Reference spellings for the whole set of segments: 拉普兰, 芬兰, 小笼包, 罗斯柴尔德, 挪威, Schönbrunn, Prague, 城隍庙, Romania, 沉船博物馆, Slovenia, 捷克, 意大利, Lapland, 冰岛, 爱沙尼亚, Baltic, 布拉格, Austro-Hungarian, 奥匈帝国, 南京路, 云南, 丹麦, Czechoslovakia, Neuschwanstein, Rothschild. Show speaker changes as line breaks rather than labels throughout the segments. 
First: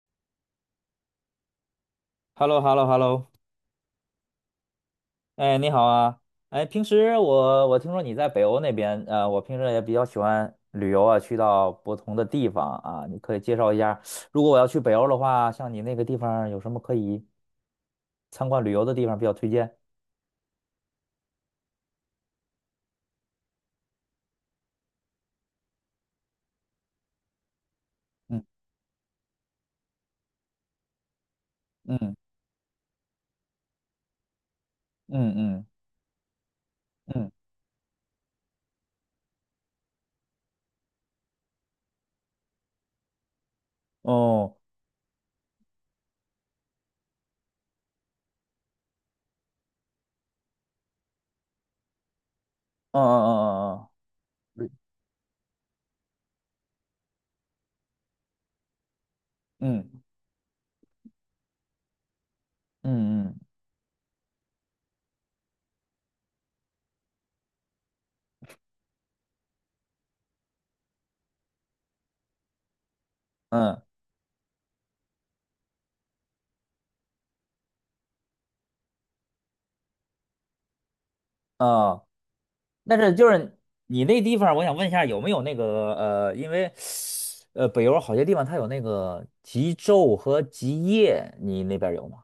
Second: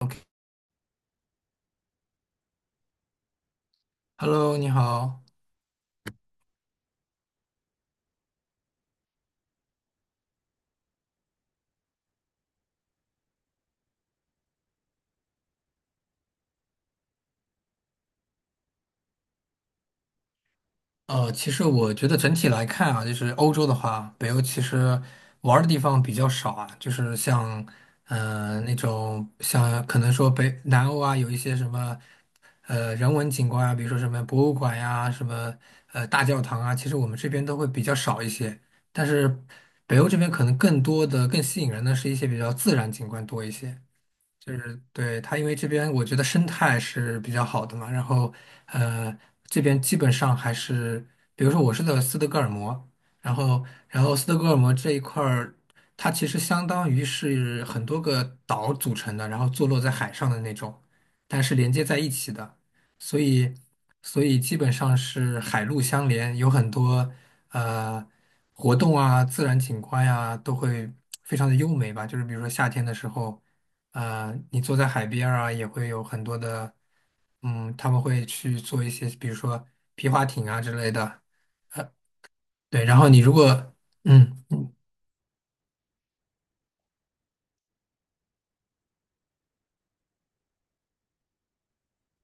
OK
hello hello hello
Hello，你好。
哎，你好啊！哎，平时我听说你在北欧那边，我平时也比较喜欢旅游啊，去到不同的地方啊，你可以介绍一下，如果我要去北欧的话，像你那个地方有什么可以参观旅游的地方比较推荐？
其实我觉得整体来看啊，就是欧洲的话，北欧其实玩儿的地方比较少啊，就是像，
嗯
那种像可能说北南欧啊，有一些什么，
嗯
人文景观啊，比如说什么博物馆呀、什
嗯
么
嗯
大教堂啊，其实我们这
嗯，
边都会比较少一些。但是北欧这边可能更多的、更吸引人的是一些比较自然景观多一些。就
哦，
是对它，因为这边我觉得生态是比较好的嘛，然后呃，这边基本上还是，比如说我是在斯德哥尔摩，
嗯
然后
嗯
然后斯德哥尔
嗯
摩这一块儿，它其实相当于是很多个岛组成的，然后坐落在
嗯
海上的那种，但是连接在一起的，所
嗯，嗯嗯嗯
以所以基本上是海陆相连，有很多呃活动啊、自然景观呀、都会非常的优美吧，就是比如说夏天的时候。
嗯
啊、你坐在海边儿啊，也会有很多的，嗯，他们会去做一些，比如说皮划艇啊之类的，
嗯，
呃，
啊。
对。然
但
后
是
你
就
如
是
果，
你那地
嗯，
方，我想问一下有没有那个因为北欧好些地方它有那个极昼和极夜，你那边有吗？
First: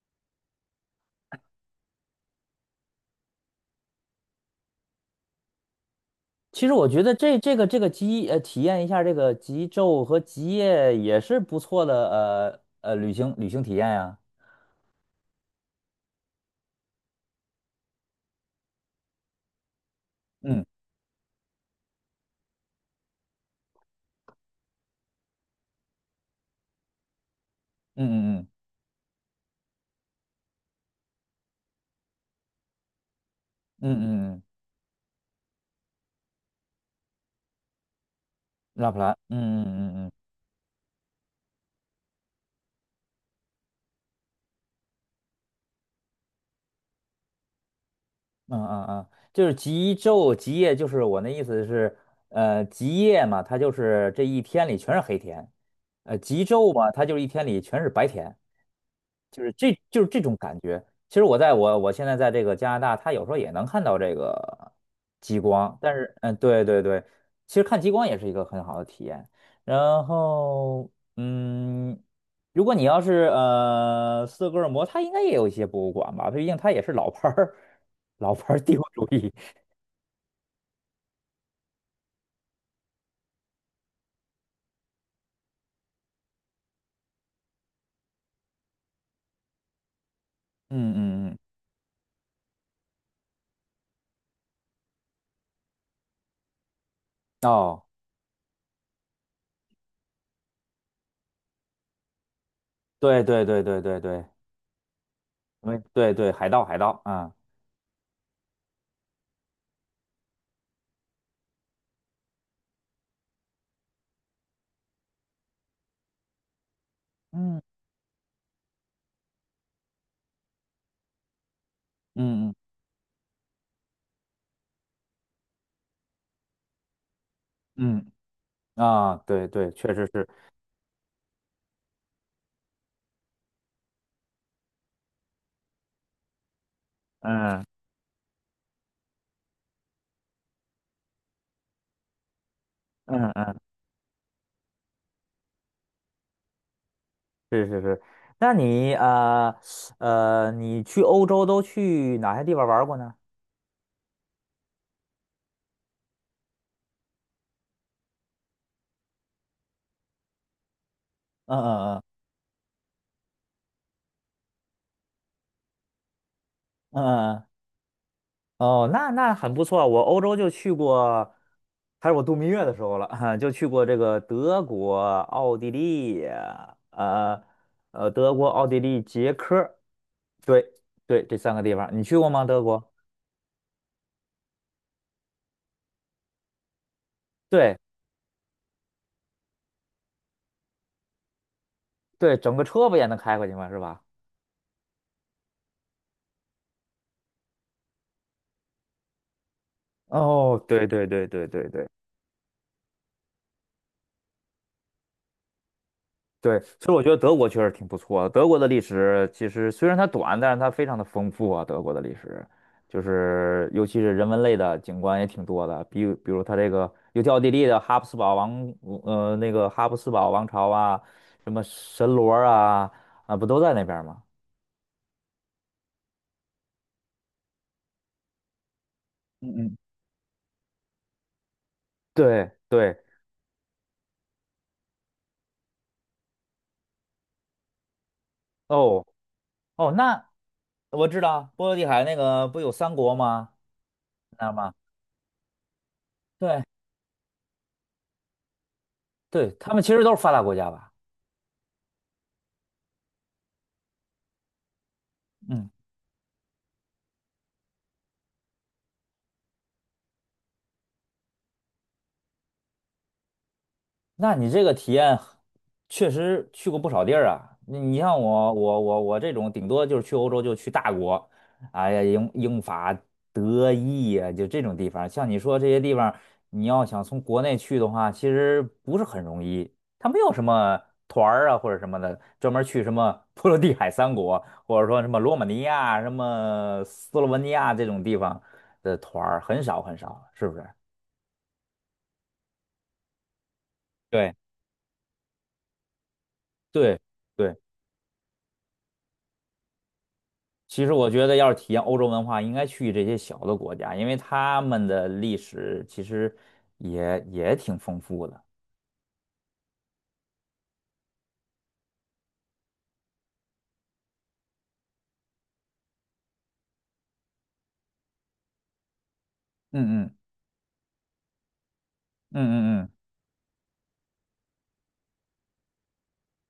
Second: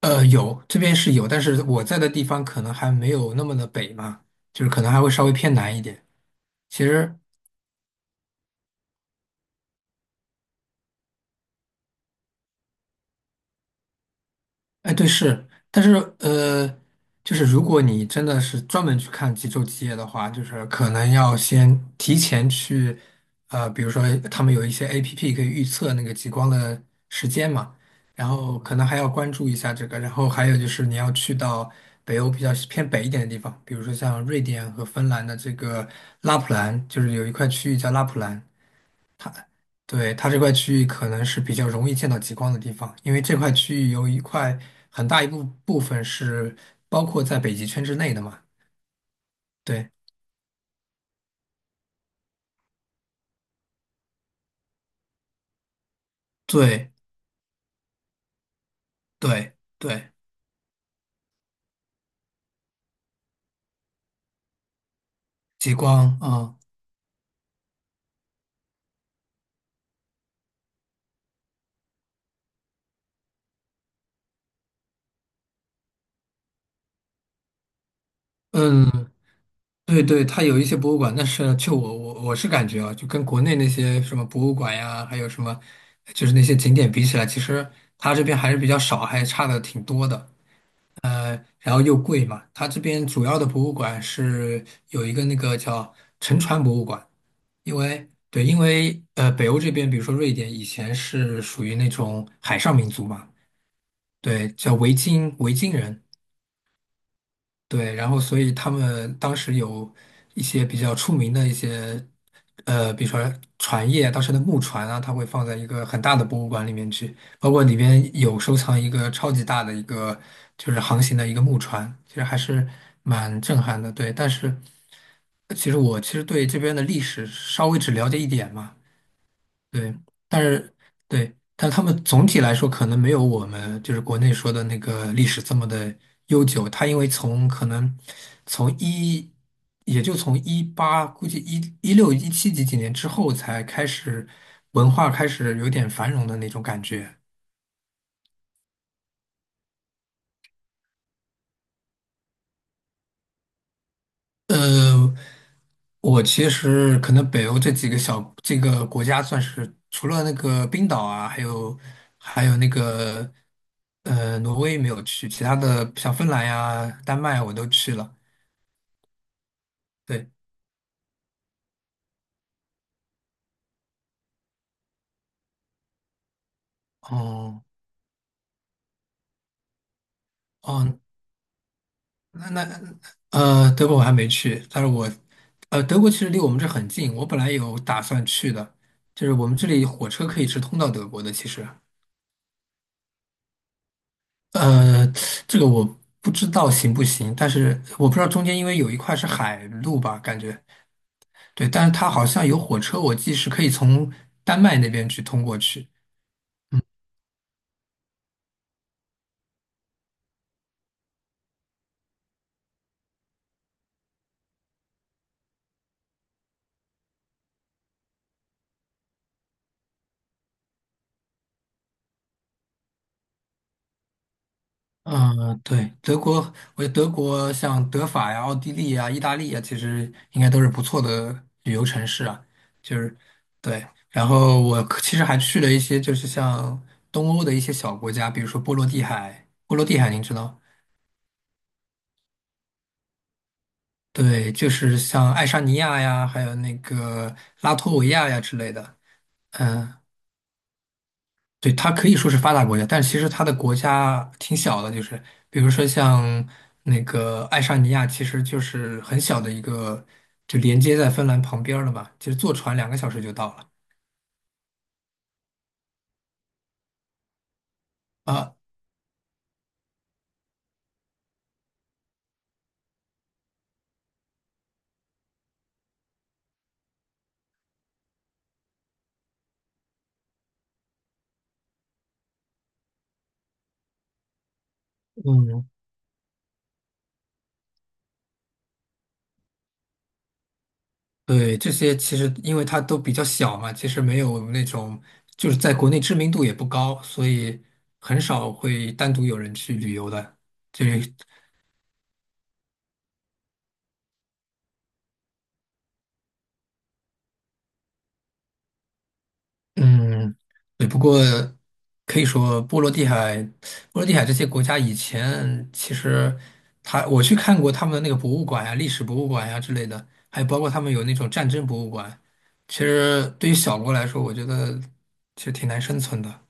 有这边是有，但是我在的地方可能还没有那么的北嘛，就是可能还会稍微偏南一点。
其实
其
我觉得
实
这个极体验一下这个极昼和极夜也是不错的旅行体验呀、
哎，对，是，但是呃，就是如果你真的是专门去看极昼极夜的话，就
嗯
是可能要先提前去，比如说他们有一些 APP 可以预测那个极光的时间嘛，然
嗯嗯嗯
后可能还要关注一下这个，然后还有就是你要去到北欧比较偏北一点的地
嗯嗯
方，比如说像
嗯，嗯
瑞
嗯
典和芬兰的这个拉普兰，就是有一块区域叫拉普兰，
拉普兰，嗯嗯嗯嗯。
对，它这块区域可能是比较容易见到极光的地方，因为这块区域有一块很大一部分是包括在北极圈之内的嘛。
嗯嗯嗯，就是
对，
极昼极夜，就是我那意思是，极夜嘛，它就是这一天里全是黑天，极昼嘛，
对，
它就是一天里全是白天。
对，
就是
对，
这种感觉。其实我在我现在在这个加拿大，它有时候也能看到这个极
极
光，但是
光啊，
对对对，其实看极光也是一个很好的体验。然后嗯，如果你要是斯德哥尔摩，它应该也有一些博物馆吧，毕竟它也是老牌儿帝国
嗯，
主义。
对对，它有一些博物馆，但是就我是感觉啊，就跟国内那些什么博物馆呀，还有什么就是那些景点比起来，其实它这边还是比较少，还差的挺多的。
嗯嗯嗯，
然后又贵嘛。它这边主要的博物馆是有一个那个叫沉船博物馆，因
哦，
为对，因为北欧这边，比如说瑞典以前是属于那种海上民族
对
嘛，
对对对对对，
对，叫维京维
因
京
为
人，
对对海盗海盗啊，
对，然后所以他们当时有一些比较出名的一些，比如说船业，当时的木船啊，它会放在一个很大的博物馆里面去，包括
嗯
里边有收藏一个超级大的一个就是航行的一个木船，其实还
嗯
是蛮震撼的。对，但是其实我其实对这边的历史稍微只了
嗯
解一点嘛，
嗯啊，对对，确
对，
实是，
但是对，但他们总体来说可能没有我们就是国内说的那个历史这么的悠久。它因为从
嗯
可能从一，也就从一八，估计一一六一七几几年之后
嗯。
才开始文化开始有点繁荣的那种感觉。
是是是，那你你去欧洲都去哪些地方玩儿过呢？
呃，我其实可能北欧这几个小这个国家算是除了那个冰岛啊，还
嗯
有
嗯
还有那个挪威没有去，其他的像芬兰呀、
嗯
丹
嗯
麦
嗯，
我都去了。
哦，那很不错。我欧
对，
洲就去过，还是我度蜜月的时候了，就去过这个德国、奥地利，呃
哦
德国、奥地利、捷克，对
哦，
对，这三个地方，你去过吗？
那
德
那
国？
呃德国我还没去，但是我德国其实离我们这很近，我本来
对
有打算去的，就是我们这里火车可以直通到德国的，其实。
对，整个车不也能开过去吗？是吧？
呃，这个我不知道行不行，但是我不知道中间因为有一块是海路吧，感
哦，
觉，
对对对对对
对，但
对
是它好像有火车，我记是可以从丹麦那边去通过去。
对，所以我觉得德国确实挺不错的。德国的历史其实虽然它短，但是它非常的丰富啊。德国的历史就是尤其是人文类的景观也挺多的，比如它这个尤其奥地利的哈布斯堡王，那个哈布斯堡王朝啊，什么神罗啊，啊，不都在那边儿吗？
嗯，对，德国，我觉得德国像德法呀、奥地利呀、意大利
嗯
呀，
嗯，
其实应该都是不错的旅游城市啊。
对
就
对，
是对，然后我可其实还去了一些就是像东欧的一些小国家，比如说波罗的
哦
海，波罗
哦，
的海您
那
知道
我知道波罗的海那个不有三国吗？那儿
对，就
吗？
是像爱沙尼亚呀，还有
对
那个拉脱维亚呀之类的。
对，他们其
嗯，
实都是发达国家吧？
对，它可以说是发达国家，但其实它的国家挺小的，就是比
嗯。
如说像那个爱沙尼亚，其实就是很小的一个，就连接在芬兰旁边儿了嘛。其实坐船2个小时就到了。
那你这个体验确实去过不少地儿啊。你你像我，
啊，
我这种顶多就是去欧洲就去大国，哎呀，英法德意呀、就这种地方。像你说这些地方，你要想从国内去的话，其实不是很容易。它没有什么团儿啊或者什么的，专门去什么 波罗的海三国，或者说什么罗马尼
嗯，
亚、什么斯洛文尼亚这种地方的团儿很少很少，是不是？
对，这些其实因为它都比较小嘛，其实没
对
有那种就是在国内知名度也不
对
高，所
对。
以很少会单独有人去旅游的。
其
就
实我
是
觉得，要是体验欧洲文化，应该去这些小的国家，因为他们的历史其实也挺丰富的。
嗯，对，不过可以说波罗的海、波罗的海这些国家以前其实他我去看过他们的那个博物馆呀、历史博物馆呀、之类
嗯
的，
嗯
还有包括他们有那种战争博物馆。其
嗯嗯嗯，
实对于小国来说，我觉得其实挺难生存的。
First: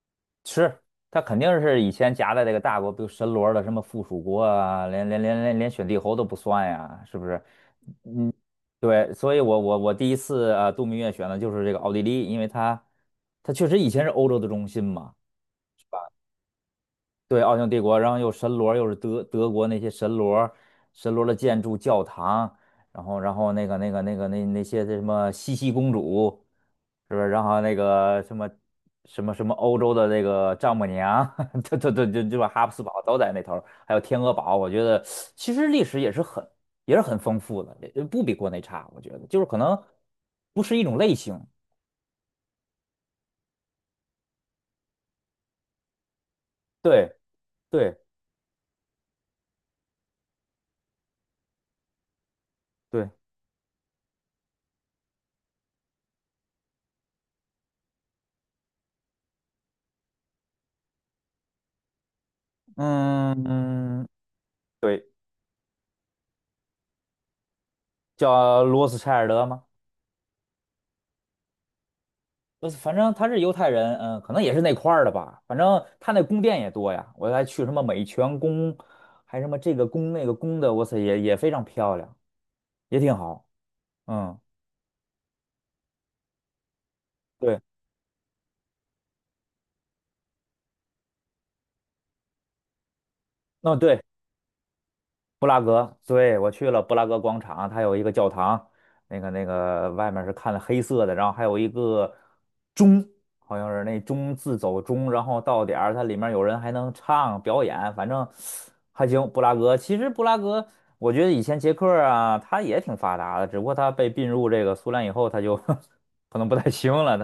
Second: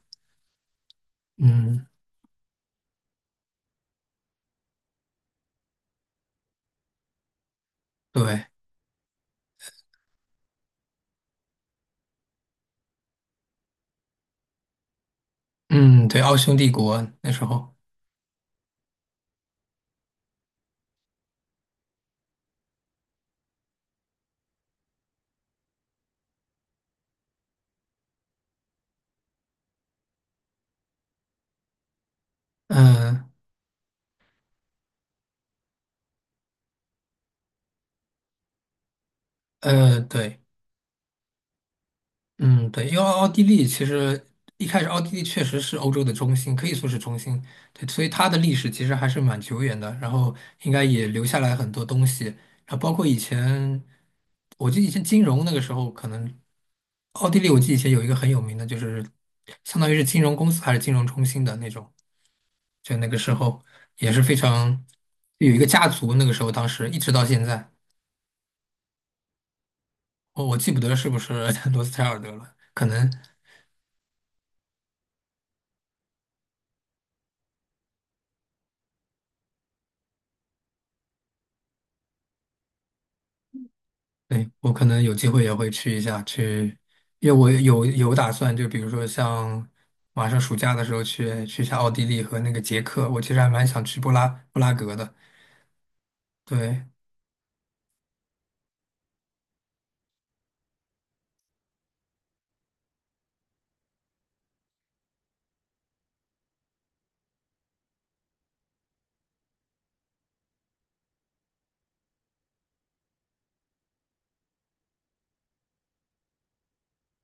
是，他肯定是
嗯，
以前夹在这个大国，比如神罗的什么附属国啊，连选帝侯都不算呀，是不是？嗯，
对，
对，所以我第一次啊度蜜月选的就是这个奥地利，因为它确实以前是欧洲的中心嘛。
嗯，对，奥匈帝国那
对，
时
奥匈
候，
帝国，然后又神罗，又是德国那些神罗，神罗的建筑、教堂，然后那些什么茜茜公主，是不是？然后那个什么欧洲的那个丈母娘，这把哈布斯堡都
嗯
在那头儿还有天鹅堡，我觉得其实历史也是很丰富的，也不比国内差，我觉得就是可能
对。
不是一种类型，
嗯，对，因为奥地利其实一开始奥地利确实是欧洲的中心，可以说是
对
中心，对，
对
所以它的历史其实还是蛮久远的，然后应该也留下来很多东西，然后包括
对，
以前，我记得以前金融那个时候，可能奥地利我记得以前有一个很有名的，就是相当于是金融公司还是金融中心的那种，就那个时
嗯
候
嗯，
也是非常
对，
有一个家族，那个时候当时一直到现在，
叫罗斯柴尔德吗？
我记不得是不是 罗斯柴尔德了，可
反
能。
正他是犹太人，嗯，可能也是那块儿的吧。反正他那宫殿也多呀，我还去什么美泉宫，还什么这个宫那个宫的，我操，也非常漂亮，也挺好。嗯，
对，我可能有机会也会去一下，去，因为我
对，
有打算，就比如说像马上暑假的时候去一下奥地利和那个捷克，我其实还蛮
那
想去
对，
布拉格的。
布拉格，对，我去了
对
布拉格广场，它有一个教堂，那个外面是看的黑色的，然后还有一个钟，好像是那钟自走钟，然后到点儿它里面有人还能唱表演，反正还行。布拉格，我觉得以前捷克啊，它也挺发达的，只不过它被并入这个苏联以后，它就 可能不太行了。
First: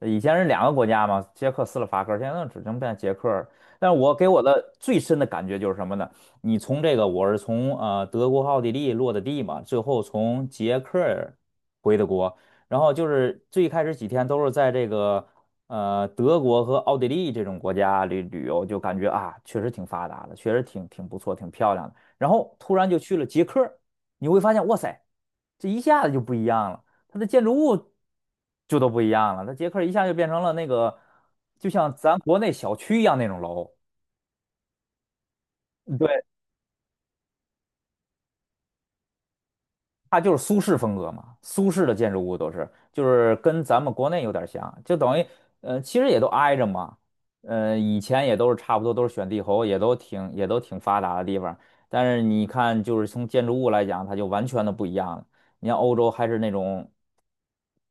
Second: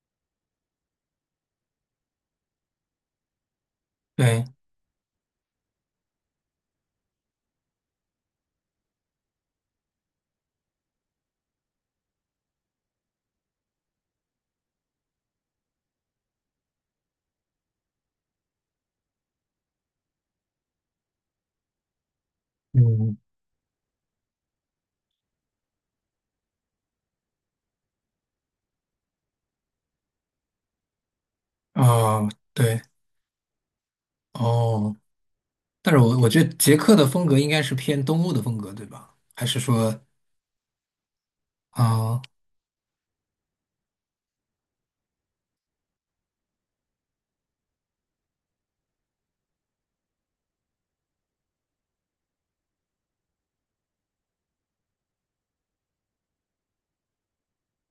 它以前是2个国家嘛，捷克斯洛伐克，现在只能变捷克。但是我给我
对，
的最深的感觉就是什么呢？你从这个，我是从德国、奥地利落的地嘛，最后从捷克儿回的国，然后就是最开始几天都是在这个德国和奥地利这种国家旅游，就感觉啊确实挺发达的，确实挺不错，挺漂亮的。然后突然就去
嗯，
了捷克儿你会发现哇塞，这一下子就不一样了，它的建筑物就都不一样了，它捷克儿一下就变成了那个就像咱
哦，
国内小
对
区一样那种楼。
哦，但是我
对。
我觉得捷克的风格应该是偏东欧的风格，对吧？还是说，
它就是苏式风格嘛，苏式的建筑
啊、
物都是，就是跟咱们国内有点像，就等于，其实也都挨着嘛，以前也都是差不多，都是选帝侯，也都挺发达的地方，但是你看，就是从建筑物来讲，它就完全的不一样了。你像欧洲还是那种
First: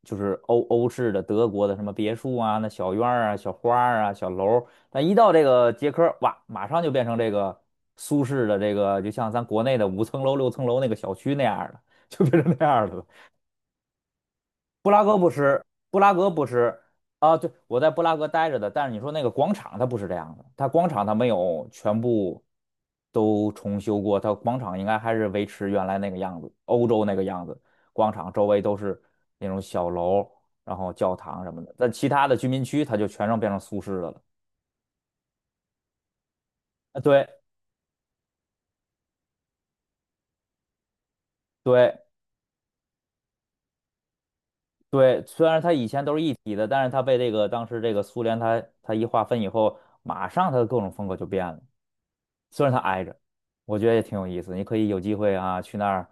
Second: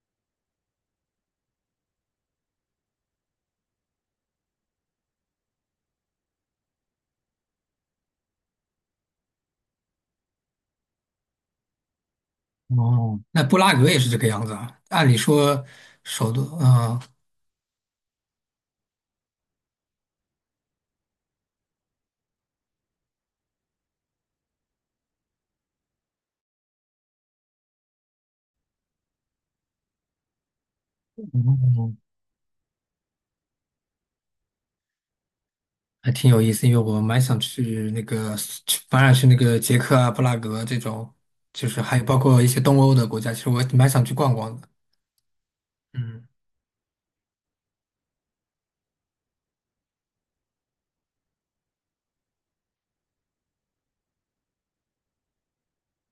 就是欧式的德国的什么别墅啊，那小院儿啊、小花儿啊、小楼儿，但一到这个捷克，哇，马上就变成这个苏式的这个，就像咱国内的5层楼、6层楼那个小区那样儿的，就变成那样儿的
哦，那布拉格也是这个样子啊？
布拉
按
格
理
不吃，
说
布拉格
首都，
不吃
啊、
啊。对，我在布拉格待着的，但是你说那个广场它不是这样的，它广场它没有全部都重修过，它广场应该还是维持原来那个样子，欧洲那个样子。广场周围都是那种小楼，然后教堂什么的。但
哦
其他的居民区它就全让变成苏式的了。
还挺有意思，因为
啊，
我蛮
对
想去那个，去反而去那个捷克啊、布拉格这种，就是还
对
有包括一些东欧的国家，其实我蛮想去逛逛的。
对，虽然它以前都是
嗯
一体的，但是它被这个当时这个苏联它一划分以后，马上它的各种风格就变了。虽然它挨着，我觉得也挺有意思。你可以有机会啊，去那儿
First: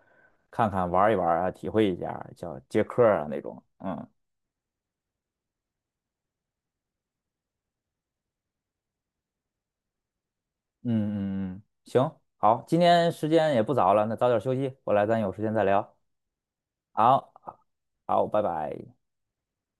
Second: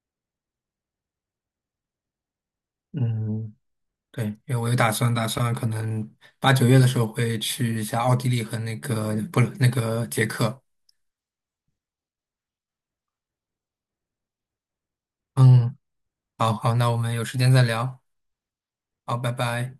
看看、玩一玩啊，体会一下，叫接客儿啊那
嗯，
种。嗯
对，因为我有打算，可能8、9月的时候会去一下奥地利和那个不那个捷克。
嗯嗯嗯，行，好，今天时间也不早了，那早点休息，回来咱有时间再
嗯，
聊。
好好，那我们有
好，
时间再聊。
好，拜拜。
好，拜拜。